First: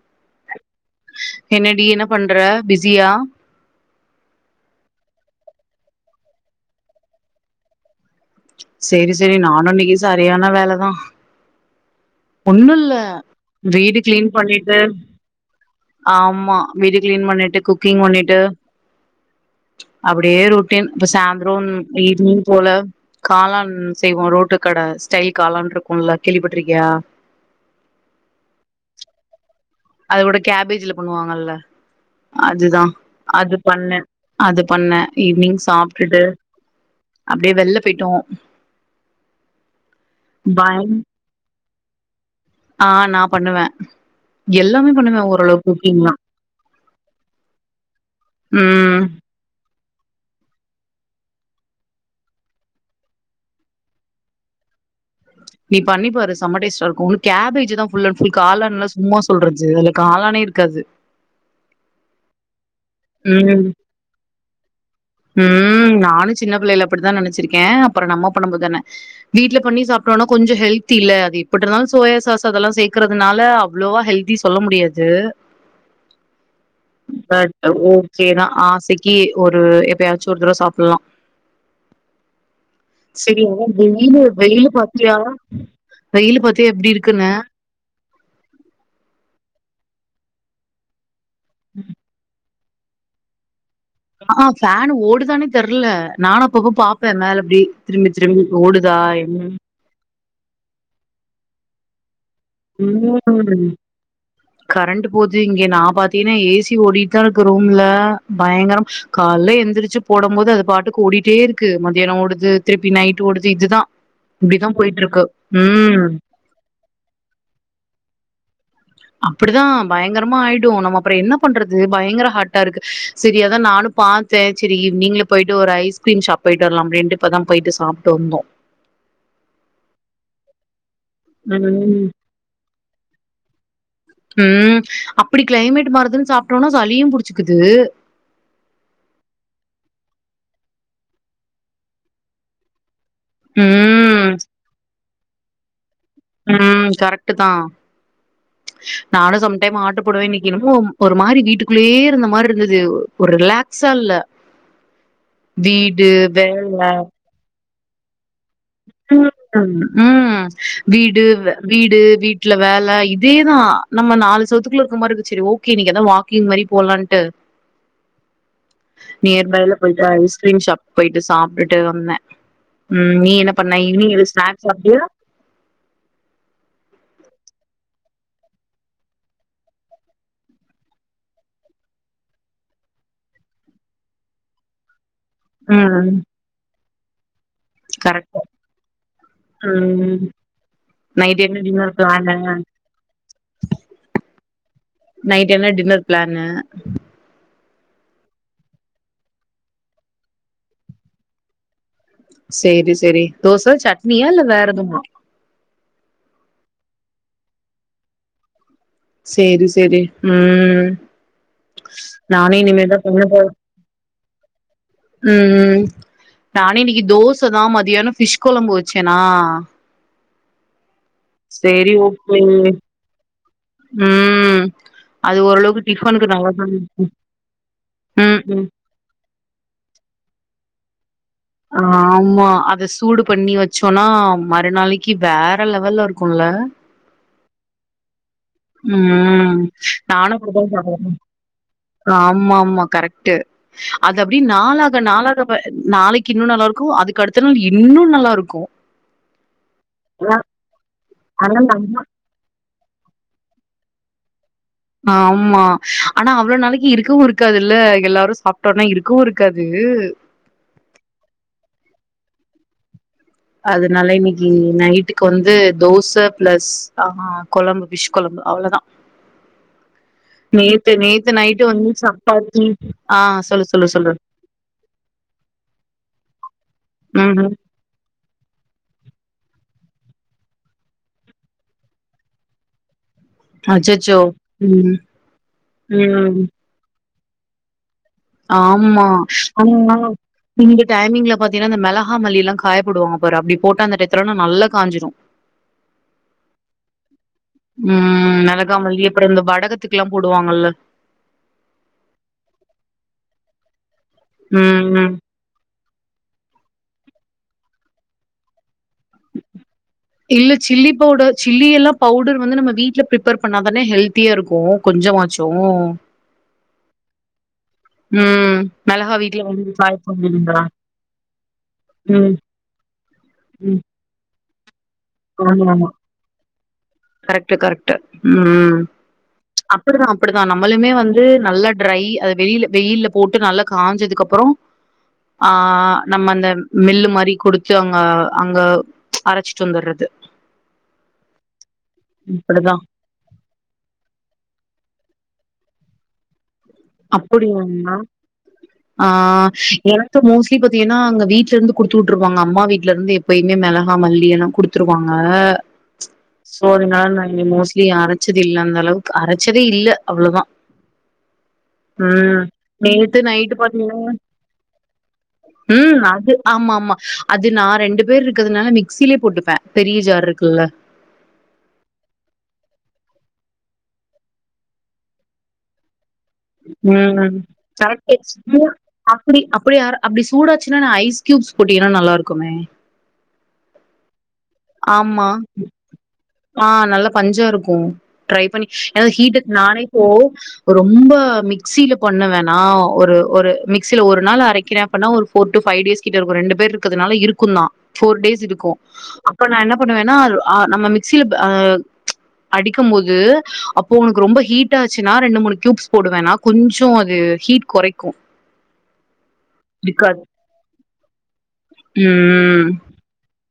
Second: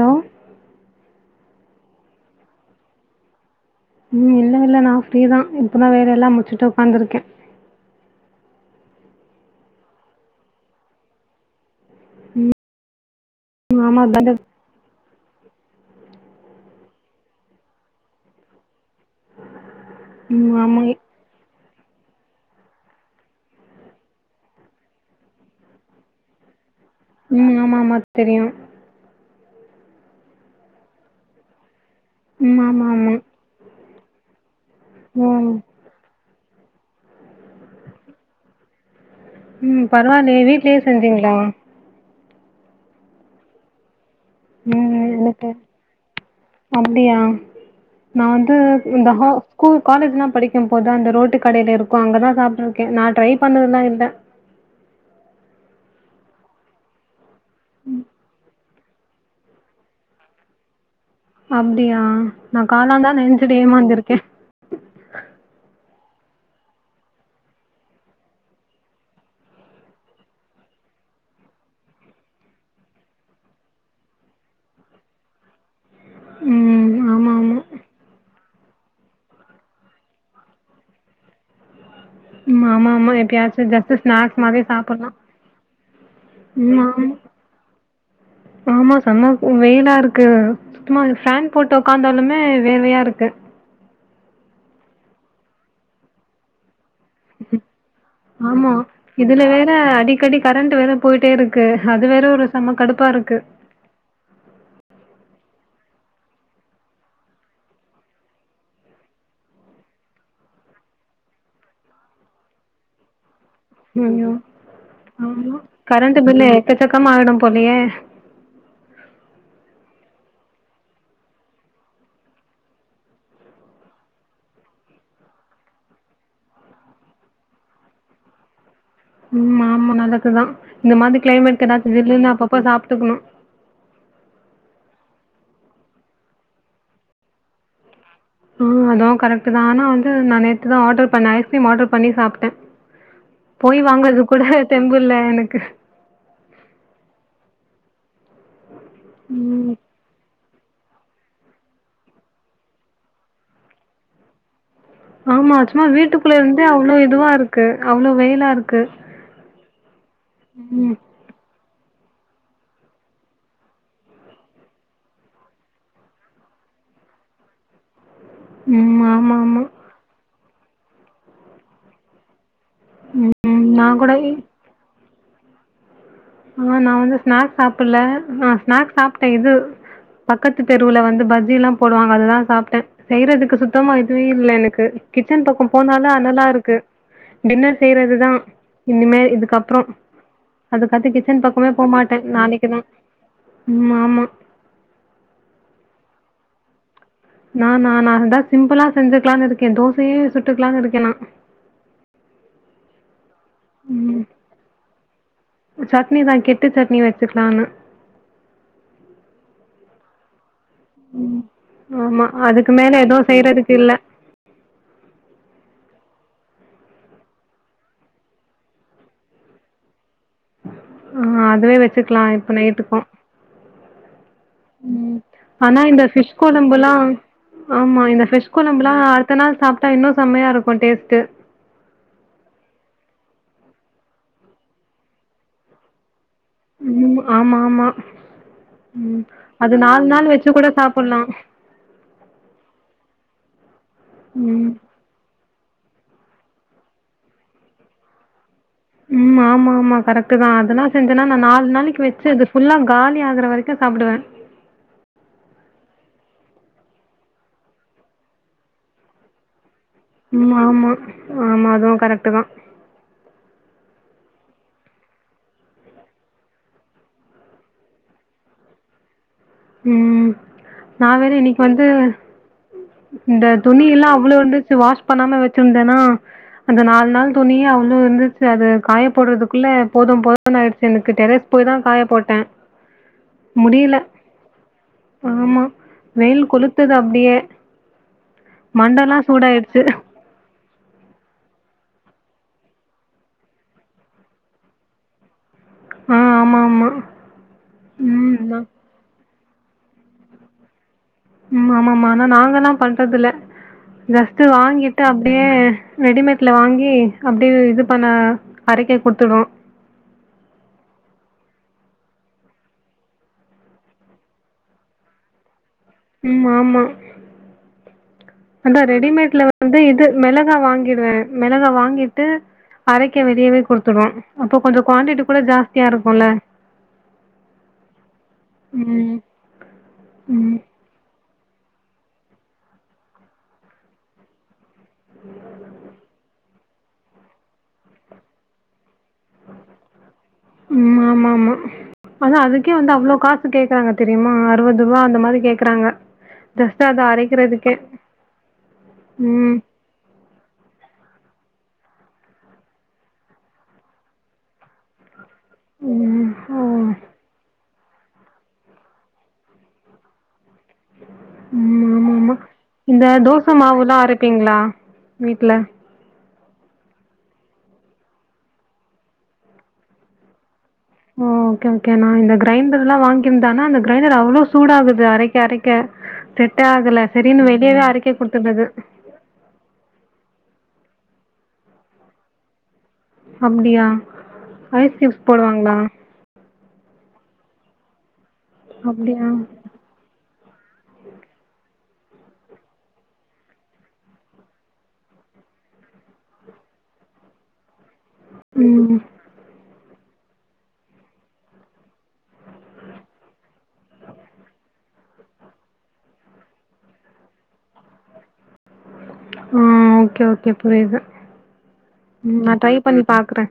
Hello என்னடி என்ன பண்ற பிஸியா ம் இல்ல இல்ல நான் ஃப்ரீதா இப்பதா வேலெல்லா முடிச்சுட்டு உட்காந்துருக்கே சேரி சேரி நானு இன்னிக்கி சரியானா வேலதா ஒண்ணுல்ல ம் வீடு ஆமா க்ளீன் அந்த பண்ணிட்டு ஆமா வீடு க்ளீன் பண்ணிட்டு குக்கிங் பண்ணிட்டு அப்டியே ம் ஆமா ரொட்டின் இப்ப சாய்ந்தரோம் ஈவ்னிங் போல காளான் செய்வோ ரோட்டு கட ஸ்டைல் காளான் இருக்கும்ல கேள்விப்பட்ருக்கியா ம் ஆமா ஆமா தெரியும் அது கூட கேபேஜ்ல பண்ணுவாங்கல்ல ம் அதுதா ஆமா ஆமா அது பண்ண அது பண்ண ஓ ஈவ்னிங் சாப்டுட்டு அப்டியே வெளில போயிட்டோ ம் பரவாயில்லையே வீட்லயே செஞ்சீங்களா ஆஹ் நா பண்ணுவ ம் ம் ஓட்ட அப்டியா நா வந்து ம் இந்த ஸ்கூல் காலேஜ்லா படிக்கும் போது அந்த ரோட்டு கடையில இருக்கு அங்கதா சாப்பிட்டு இருக்கே நா ட்ரை பண்ணதுலா இல்லை பண்ணிப்பாரு செம டேஸ்ட்டா இருக்கு கேபேஜ் தா ஃபுல் அண்ட் ஃபுல் காளான்லா சும்மா சொல்றது அதுல காளானே இருக்காது அப்டியா நா காளாந்தான்னு நெனச்சுட்டு ம் ஏமாந்திருக்கே ம் நானு சின்ன பிள்ளைல அப்டித்தா நினைச்சிருக்கே அப்புறம் நம்ம பண்ணு போதுதானே வீட்டுல பண்ணி சாப்டோனா கொஞ்சோ ஹெல்தி இல்ல அது எப்டி இருந்தாலு சோயாசாஸ் அதெல்லாம் சேர்க்கறதுனால அவ்ளோவா ஹெல்தி சொல்ல முடியாது ம் ஆமாம் பட் ஆமாம் ஓகேதா ஆசைக்கு ஒரு எப்பயாச்சு ஒரு தடவை சாப்படலா ம் ஆமா ஆமா எப்பயாச்சு ஜஸ்ட் வெயிலு ஸ்நாக்ஸ் மாறி வெயிலு சாப்டலா பாத்தியா வெயிலு பாத்தியா எப்டி ம் இருக்குன்னு ஆமா செம வெயிலா இருக் க்கு சுத்தமா ஃபேன் போட்டு உக்காந்தாலுமே வேவையா இருக்கு ஆஹ் ஃபேன் ஓடுதானே தெர்ல நானு அப்பப்ப பாப் இப்ப மேல எப்டி திரும்பி திரும்பி ஆமா ஓடுதா இதுல வேற அடிக்கடி கரண்ட் வேற போயிட்டே இருக்கு அது வேற ஒரு செம கடுப்பா இருக்கு [unintelligible] ம் கரண்ட் போச்சே இங்க நா பாத்தீங்கன்னா ஏசி ஓடிட்டு தா இருக்கு ரூம்ல பயங்கர கால்ல எழுந்திரிச்சு போடு போது அது பாட்டுக்கு ஓடிட்டே இருக்கு மதியானம் ஓடுது திருப்பி நைட் ஓடுது இதுதா இப்டிதா போயிட்டு இருக்கு உம் ம் கரண்ட் பில் எக்கசக்கமா ஆகிடு போலயே அப்டிதான் பயங்கரமா ஆயிடு நம்ம அப்புறோ என்ன பண்றது பயங்கர ஹாட்டா இருக்கு செரி அதா நானும் பாத்தேன் சரி நீங்கள போயிட்டு ஒரு ஐஸ்கிரீம் ஷாப் போயிட்டு வரலாம் அப்டின்ட்டு இப்பதா போயிட்டு சாப்பிட்டு வந்தோ உம் ஆமா நடக்குதா இந்த மாதிரி கிளைமேட்கு ஏதாவது ம் ஜில்லுனு ப் இப்டி கிளைமேட் மாறுதுன்னு சாப்ட்டோனா சளியு புடிச்சிக்குது ஆஹ் அதுவு கரெக்ட் தா ஆனா வந்து நான் நேத்து தான் ஆர்டர் பண்ணே ஐஸ்கிரீம் ஆர்டர் பண்ணி சாப்ட்டே போய் வாங்கறது ம் கூட தெம்புல இல்ல எனக்கு உம் கரெக்ட் தான் நானு ம் சம்டைம் ஆர்டர் போடுவே இன் என்னமோ ஒரு மாரி வீட்டுக்குள்ளயே இருந்த மாதிரி இருந்தது ஒரு ரிலாக்ஸா இல்ல ஆமா சும்மா வீடு வீட்டுக்குள்ள இருந்தே அவ்வளோ இதுவா இருக்கு கு அவளோ வெயிலா இரு [unintelligible] உம் ம். வீடு வே வீடு வீட்டுல வேல இதேதா நம்ம நாலு சுவத்துக்குள்ள இருக்கிற மாரி இருக்கு சரி ஓகே இன்னைக்கு எதா வாக்கிங் மாரி போலான்ட்டு ம். நியர் ஆமாமா. பைல போயிட்டு ஐஸ் கிறீன்ஷாப் போயிட்டு சாப்ட்டுட்டு வந்தே உம் நீ என்ன ம். அப்ப நா நான் இனி் கூட எது ஸ்னாக்ஸ் [unintelligible] ஆஹ் நா வந்து ஸ்நாக்ஸ் சாப்பிடல ஆஹ் ஸ்நாக்ஸ் சாப்ட்டே இது பக்கத்து தெருவுல வந்து பஜ்ஜி எல்லா போடுவாங்க அதுதா சாப்ட்டே செய்யறதுக்கு சுத்தமா இதுவே இல்ல எனக்கு கிச்சன் பக்கம் போனாலே ம் அனலா இருக்கு டின்னர் செய்யறது தா கரெக்ட் இனிமே இதுக்கப்புறம் ம் அதுக் நைட் என்ன டின்னர் பிளானு ம். ஆமா. நைட் என்ன டின்னர் பிளா ப்ளானு நா நா நா இதா சிம்பிளா செஞ்சுக்கலானு இருக்கே தோசையே சுட்டுக்கலான்னு இருக்கே நா சேரி சேரி தோச ம் சட்னியா இல்ல வேற எதுமா சட்னி தா கெட்டு சட்னி வச்சுக்கலானு சேரி சரி உம் உம் ஆமா அதுக்கு மேல எதுவு செய்றதுக்கு இல்ல உம் நானே இன்னைக்கு தோசதா மதியானம் ஃபிஷ் கொழம்பு வச்சேனா ஆஹ் அதுவே சேரி வச்சுக்கலா ஓகே இப்ப நைட்டுக்கு ம் அது ஆனா ஓரளவுக்கு இந்த டிஃபனுக்கு ஃபிஷ் நல்லா தா கொழம்புல்லா இருந்துச்சு ஆமா இந்த ம் ஃபிஷ் ம் கொழம்புல்லா அடுத்த நாள் சாப்ட்டா இன்னு செமையா இருக்கு டேஸ்ட் ட்டு ஆமா அத சூடு பண்ணி வச்சோனா மறுநாளக்கி வேற லெவல்லருக் குல்ல ம் ஆமா ஆமா ம் உம் அது நாலு நாள் நானு வச்சு கூட சாப்புட்லா [unintelligible] ஆமாமா கரெக்ட் ட்டு அது அப்டி ம் நாளாக நாளாக நாளைக்கு இன்னு நல்லாருக்கு அதுக்கு அடுத்த நாள் இன்னு நல்லாருக்கு உம் ஆமா ஆமா கரெக்ட்டுதா அதெல்லா செஞ் நா ஆனா நாலு நம்ம நாளைக்கு வச்சு அது ஃபுல்லா காலியாகற வரைக்கு சாப்டுவே ஆமா ஆனா அவ்ளவு நாளைக்கு இருக்கவு இருக்காதுல்ல எல்லாரு சாப்ட்டோனா இருக்கவு இருக்காது ம்மா ஆமா ஆமா அதுவு கரெக்டு தா அதனால இன்னைக்கு நைட்டுக்கு வந்து தோச பிளஸ் ஆஹ் கொழம்பு ஃபிஸ் கொழம்பு அவ்ளவுதா ம் நா வேற இன்னைக்கு நைட்டு வந்து சப்பாத்தி ஆ இந்த சொல்லு சொல்லு துணியெல்லா சொல்லு. அவ்ளோ இருந்துச்சு வாஷ் பண்ணாம வச்சுருந்தேன்னா அந்த நாலு நாள் ம்ஹ்ம். துணியே அவ்ளோ இருந்துச்சு அது காய போடுறதுக்குள்ள போதும் போதுன்னு ஆயிடுச்சு எனக்கு டெரஸ் போய்தா காய போட்டேன் முடியல அச்சச்சோ ம். ஆமா ம். வெயில் கொளுத்துதா அப்டியே ஆமா மண்டலாம் சூடாயிடுச்சு ஆமா நீங்க டைமிங்ல பாத்தீங்கன்னா அந்த மெளகா மல்லிலாம் காயப்போடுவாங்க பாரு அப்டி போட்டா அந்த டயத்துலலா நல்லா காஞ்சிரும் ஆ ஆமா ஆமா ம் மெளகா மல்லி கூட இந்த வடகத்துக்குலா போடுவாங்கல்ல ம் ஆமா ஆமா ஆனா நாங்கலா பண்றதுல்ல ஜஸ்ட்டு ம் வாங்கிட்டு ம். அப்டியே ரெடிமேட்ல வாங்கி அப்டி இது பண்ண அரைக்க குடுத்துடுவோ இல்ல சில்லி பவுடர் சில்லியெல்லாம் பவுடர் வந்து நம்ம வீட்ல பிரிப்பேர் பண்ணாதான ஹெல்த்தியாருக்கும் கொஞ்சமாச்சும் ம் ஆமா ம் அதா மெளகா வீட்ல ரெடிமேட்ல வந்து காய இது மிளகா போடுவீங்களா வாங்கிடுவேன் மிளகா வாங்கிட்டு ம் அரைக்க வெளியவே ம் குடுத்துடுவோம் அப்போ கொஞ்சோ குவான்டிட்டி கூட ஆமா ஜாஸ்தியா ஆமா இருக்குல்ல கரெக்ட்டு கரெக்ட்டு ம் அப்டிதா அப்டிதா ம் நம்மளுமே வந்து நல்லா ட்ரை அ வெளில வெயில்ல போட்டு நல்லா காஞ்சதுக்கு அப்பறோ ஆ நம்ம அந்த மில்லு மாரி குடுத்து அங்க அங்க அரச்சிட்டு வந்துரது ம் ஆமாமா ஆனா அதுக்கே இப்டிதா வந்து அவ்ளோ காசு கேக்குறாங்க தெரியுமா அறுவது ரூவா அந்த மாரி கேக் க்றாங்க அப்டியாம்மா ஆ ம் எனக்கு மோஸ் லி பாத்தீங்கனா அங்க வீட்ல இருந்து குடுத்து உட்ருவாங்க அம்மா வீட்ல இருந்து எப்பயுமே மெளகா மல்லி எல்லா குடுத்துருவாங்க ஆ ம் ஓ சோரினா இங்க மோஸ் லி அரைச்சதில்ல அந்த அளவுக்கு அரைச்சதே இல்ல அவ்ளோதா ம் ஆமா ஆமா ம் இந்த நேத்து தோச நைட்டு் பண்ண மாவுல்லா அரைப்பீங்களா வீட்ல ம் அது ஆமா ஆமா அது நா ரெண்டு பேர் இருக்கறதுனால மிக்சிலே போட்டுப்ப பெரிய ஜார் இருக்குல்ல ஓ ஓகே ஓகே நா இந்த கிரைண்டர்லா வாங்கிருந்தனா அந்த கிரைண்டர் அவ்ளோ சூடாகுது அரைக்க அரைக்க செட்டே ஆகல ம் சரின்னு வெளியவே ம். அரைக்க கரெக்ட்டு குடுத்துட்டது ஆ அப்டி அப்டி அர அப்டி சூடா சினா ஐஸ் க்யூப்ஸ் போட்டீங்கனா நல்லாருக்குமே அப்டியா ஐஸ் க்யூப்ஸ் ஆமா போடுவாங்ளா ஆ நல்லா பஞ்சா இருக்கு ட்ரை பண்ணி ஏனா அப்டியா ஹீட்டுக்கு நானே இப்போ ரொம்ப மிக்ஸீல பண்ணுவனா ஒரு ஒரு மிக்சில ஒரு நாள் அரைக்கிற அப்பனா ஒரு ஃபோர் டு ஃபைவ் டேஸ் கிட்ட இருக்கு ரெண்டு பேர் இருக்கதுனால இருக்குந்தா ஃபோர் டேஸ் இருக்கு ம் என்ன பண்ணுவா ஆ நம்ம மிக்சியில அ அடிக்கும் போது அப்போ உனக்கு ரொம்ப ஹீட் ஆச்சுன்னா ரெண்டு மூணு க்யூப்ஸ் போடுவேனா கொஞ்சோ அது ஹீட் கொறைக்கு ஆ இருக்காது ஓகே ஓகே புரியுது ம் நா ட்ரை பண்ணி பாக்குறே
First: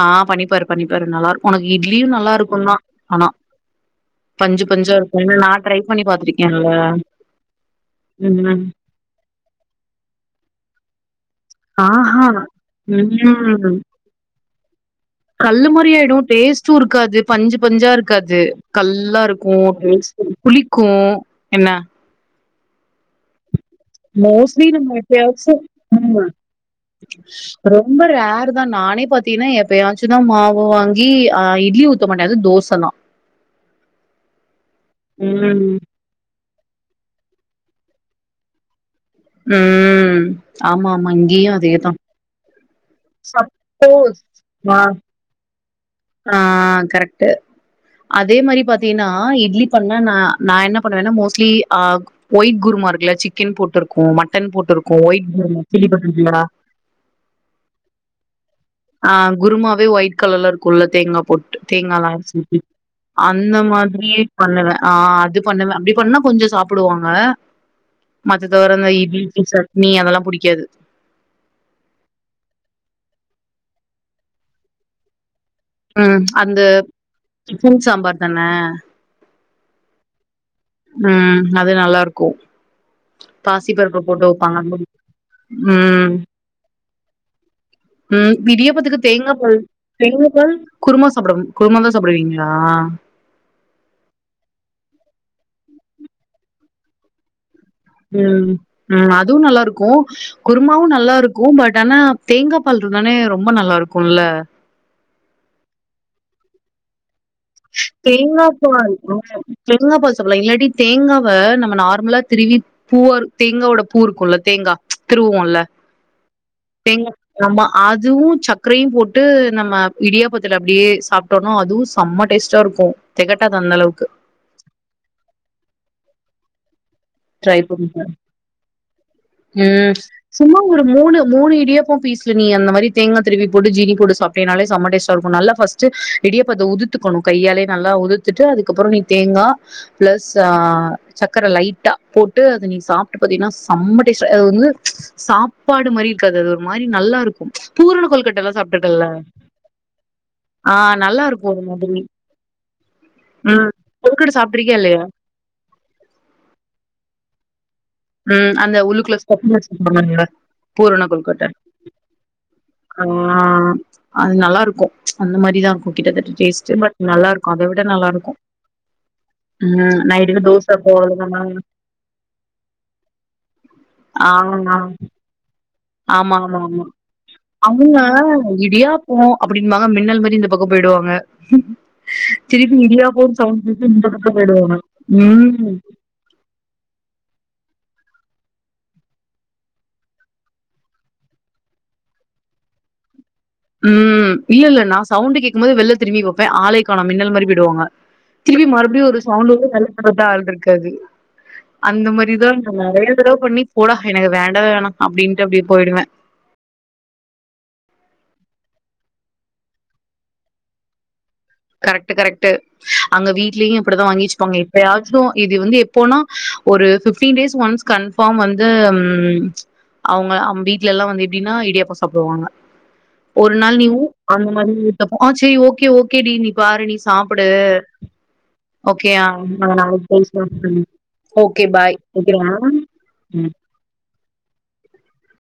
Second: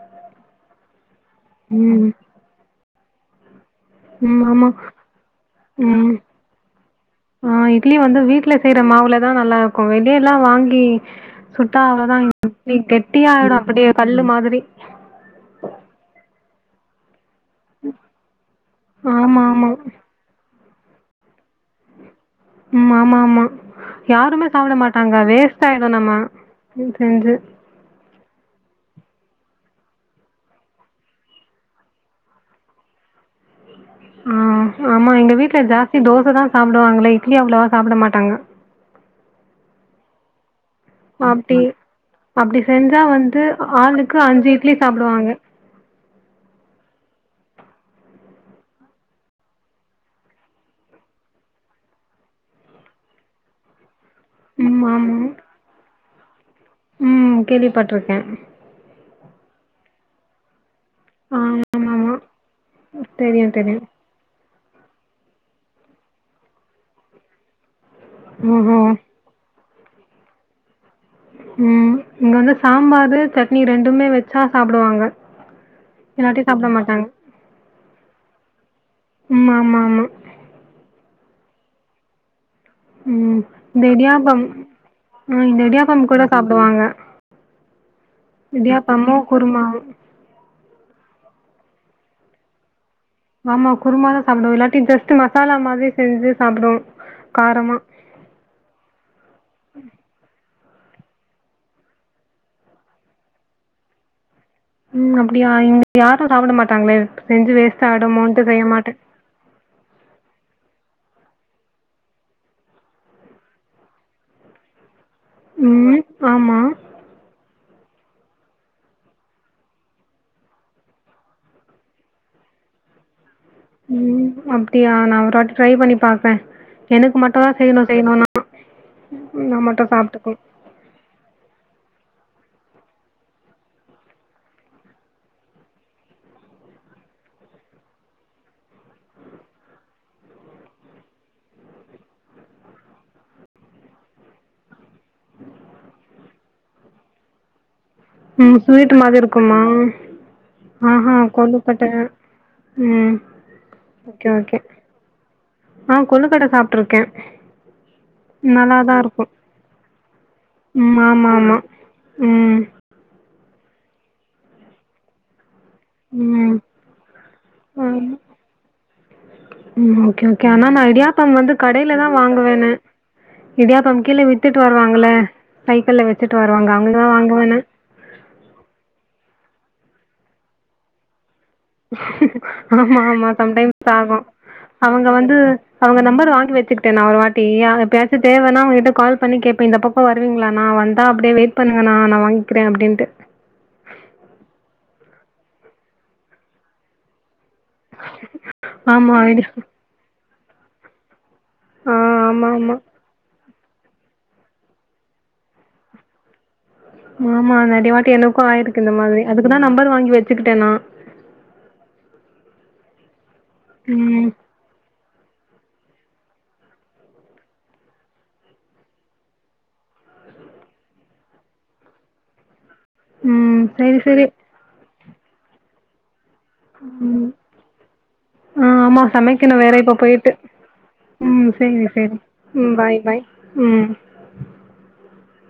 ஆ பண்ணிப்பாரு பண்ணிப்பாரு நல்லாருக் ஒனக்கு இட்லியு ம் நல்லா இருக்குந்தா ஆனா ம் பஞ்சு ஆமா பஞ்சா இருக்கு ஏன்னா நா ட்ரை பண்ணி ம் பாத்திருக்கேன்ல ஆ இட்லி வந்து வீட்ல ம் செய்ற மாவுலதா நல்லா இருக்கு வெளியெல்லா வாங்கி சுட்டா அவ்ளோதா ஆஹா இட்லி கெட்டியாயிடு ம் அப்டியே கல்லு ம். மாதிரி கல்லு மாறியாயிடு டேஸ்ட் டு இருக்காது பஞ்சு பஞ்சா இருக்காது கல்லா ஆமா இருக்கு ஆமா [inaudible] புளி க்கு என்ன ம் ஆமா ஆமா யாருமே மோஸ்லி சாப்பிட நம்ம மாட்டாங்க எப்பயாச்சு வேஸ்ட் ஆயிடும் ம் நம்ம மா செஞ்சு ரொம்ப ரே ருதா நானே பாத்தீனா எப்பயாச்சு தா மாவு வாங்கி ஆ இட்லி ஊத்த மாட்ட அது தோசதா ஆ ஆமா எங்க வீட்ல ஜாஸ்தி தோச தா சாப்டுவாங்களே இட்லி அவ்ளவா சாப்ட மாட்டாங்க உம் அப்படி அப்படி செஞ்சா வந்து ஆளுக்கு சப்போஸ் அஞ்சு இட்லி சாப்பிடுவாங்க ஆஹ் கரெக்ட்டு அதே மாரி பாத்தீன்னா இட்லி பண்ணா நா நா என்ன பண்ணுவேன்னா மோஸ்ட்லி ஆஹ் ஒயிட் குருமா இருக்குல்ல சிக்கன் போட்ரு க்கு மட்டன் ம் போட்டுருக்கு ஒயிட் [inaudible] சில்லி பன் [unintelligible] உம் கேள்விப்பட்டிருக்கே ஆஹ் குருமாவ ஒயிட் கலர்ல இருக் குல்ல தேங்கா ஆ போட்டு ஆமா தேங்கால்லா ஆமா அரச்சு ஊத்தி தெரியும் அந்த தெரியும் மாதிரி பண்ணுவே ஆஹ் அது பண்ணுவே அப்படி பண்ணா கொஞ்ச சாப்பிடுவாங்க மத்தத வர ஓஹோ அந்த இட்லி [unintelligible] னி அதெல்லா புடிக்காது உம் இங்க வந்து சாம்பாரு சட்னி ரெண்டுமே வச்சா சாப்பிடுவாங்க உம் இல்லாட்டி அந்த சாப்பிட மாட்டாங்க சிக்கன் சாம்பார் தன ம்மாமாமா ம் அது நல்லாருக்கூ உம் இந்த இடியாப்பம் ம் இந்த இடியாப்பம் கூட சாப்டுவாங்க உம் இந்திடியாப்பத்துக்கு இடியாப்பமு தேங்கா பால் குருமாவு தேங்கா பால் குருமா சாப்டம் குருமா தா சாப்புடுவிங்ளா ஆமா குருமாதா சாப்டுவ இல்லாட்டி ஜஸ்ட் மசாலா மாதிரி செஞ்சு சாப்டுவோ காரமா ம் ம் அதுவு நல்லாருக்கூ குருமாவு நல்லாருக்கு பட் ஆனா தேங்காய் பால் இருந்தானே ரொம்ப நல்லாருக்குல்ல ம் அப்டியா இங்க யாரு சாப்ட மாட்டாங்களே செஞ்சு வேஸ்ட் தேங்கா ஆயிடுமோன்ட்டு செய்ய பால் மாட்டே தேங்கா பால் சாப்பலா இல்லாட்டி தேங்காவ நம்ம நார்மலா திருவி பூவ தேங்காவோட பூ இருக்குல்ல தேங்கா திருவுவோல்ல ம் ஆமா தேங்கா அமா அதுவு சக்கரையும் போட்டு நம்ம இடியாப்பத்துல அப்டியே சாப்ட்டோன்னா அதுவு செம்ம டேஸ்ட்டாருக்கு உம் அப்டியா நா ஒரு வாட்டி ட்ரை பண்ணி பாக்றே எனக்கு மட்டுந்தா ட்ரை பண்ணி செய்யணு பா செய்யணுனா நா மட்டு உம் சாப்ட்டுக்குவ சும்மா ஒரு மூணு மூணு இடியா ப்போ பீஸ்ல நீ அந்த மாரி தேங்கா திருவி போட்டு ஜீனி கூட சாப்டீன்னாலே செம்ம டேஸ்டாருக்கு நல்லா ஃபஸ்ட்டு இடியாப்பத்த உதுத்துக்கணு கையாலயே நல்லா உதுத்துட்டு அதுக்கப்புறோ நீ தேங்கா ப்ளஸ் ஆ சக்கர லைட்டா போட்டு அத நீ சாப்ட்டு பாத்தீனா செம்ம டேஸ்ட் அது வந்து சாப்பாடு மாரி இருக்காது அது ஒரு மாரி நல்லாருக்கும் ம் ஸ்வீட் மாரி இருக்குமா ஆ ஆஹா நல்லா இருக்கு ஒரு கொழ்ழுக்கட்டே மாதிரி ம் ம் ஓகே கொழுக்கட்ட ஓகே சாப்ட்ருக்கியா இல்லையா ஆஹ் கொழ்ழுக்கட்ட சாப்ட்டுருக்கே ம் அந்த உள்ளுக்குள்ள [unintelligible] ம் பூரண ஆமா கொழ்கட்ட ஆமா ம் ம் அ அது நல்லாருக்கு அந்த மாரிதா கு கிட்ட தட்ட ம் டேஸ்ட்டு பட் நல்லாருக்கு அத விட ஆமா நல்லாருக்கு ம் உம் ஓகே நைட்டுக்கு ஓகே தோச போடணு நானு னு இடியாப்பம் கீழ வித்துட்டு வருவாங்கள்ல ஆமா ஆமா ஆமா அவுங்க இடியாப்போ அப்டின்பாங்க மின்னல் மாரி இந்த பக்கோ போய்டுவாங்க ஆமா ஆமா சவுண்ட் சம்டைம்ஸ் கேட்டு இந்த ஆகு பக்கோ போயிடுவாங்க அவுங்க வந்து ம் அவுங்க நம்பர் வாங்கி வெச்சுக்ட்டே நா ஒரு வாட்டி ஆ எப் ப்பயாச்சு தேவன்னா அவுங்ககிட்ட கால் பண்ணி கேப்பே இந்த பக்கோ வருவீங்ளாணா வந்தா அப்டியே வெய்ட் பண்ணுங்கணா நா வாய்ங்கிறே அப்டின்ட்டு உம் இல்ல இல்ல நா சவுண்டு கேக்கமோதே வெள்ல திரும்பி பாப்பே ஆளே காணோ மின்னல் மாரி பே டுவாங்க திருபி மறுப்டியு ஆமா ஒரு ஐடி சவுண்டு வரு [unintelligible] ட்ருக்காது ஆ அந்த மாரிதா ஆமா நா ஆமா நெறையா தடவ பண்ணி போடா எனகு வேண்டவே வேணா அப்டின்ட்டு அப்டே போய்டுவே ஆமா நெறயவாட்டி எனக்கு ஆய்ருக்கு இந்த மாரி அதுக்குதா நம்பர் வாங்கி வெச்சுக்கிட்டே நா கரெக்ட்டு கரெக்ட்டு அங்க வீ ட்லியு அப்புடிதா ம் வாங்கிவச்பாங்க எப்பயாவ ச்சு இது வந்து எப்போனா ஒரு ஃபிப்டீன் டேஸ் ஒன்ஸ் கன்ஃபாம் வந்து ம் அவுங்க அவ் வீட்லெல்லா வந்து எப்டினா இடியாப்போ சாப்டுவாங்க ஒரு ம் நாள் சரி நீவு சரி அந்த மாதிரி [unintelligible] ஓகே ஓ சேரி நீ பாரு நீ ம் சாப்புடு ஆ ஆமா ஓகேயா சமைக்கணு வேற இப்ப நானு போயிட்டு [unintelligible] ம் ஓகே சரி பாய் சரி வக்கிறே ம் பாய் பாய் ம்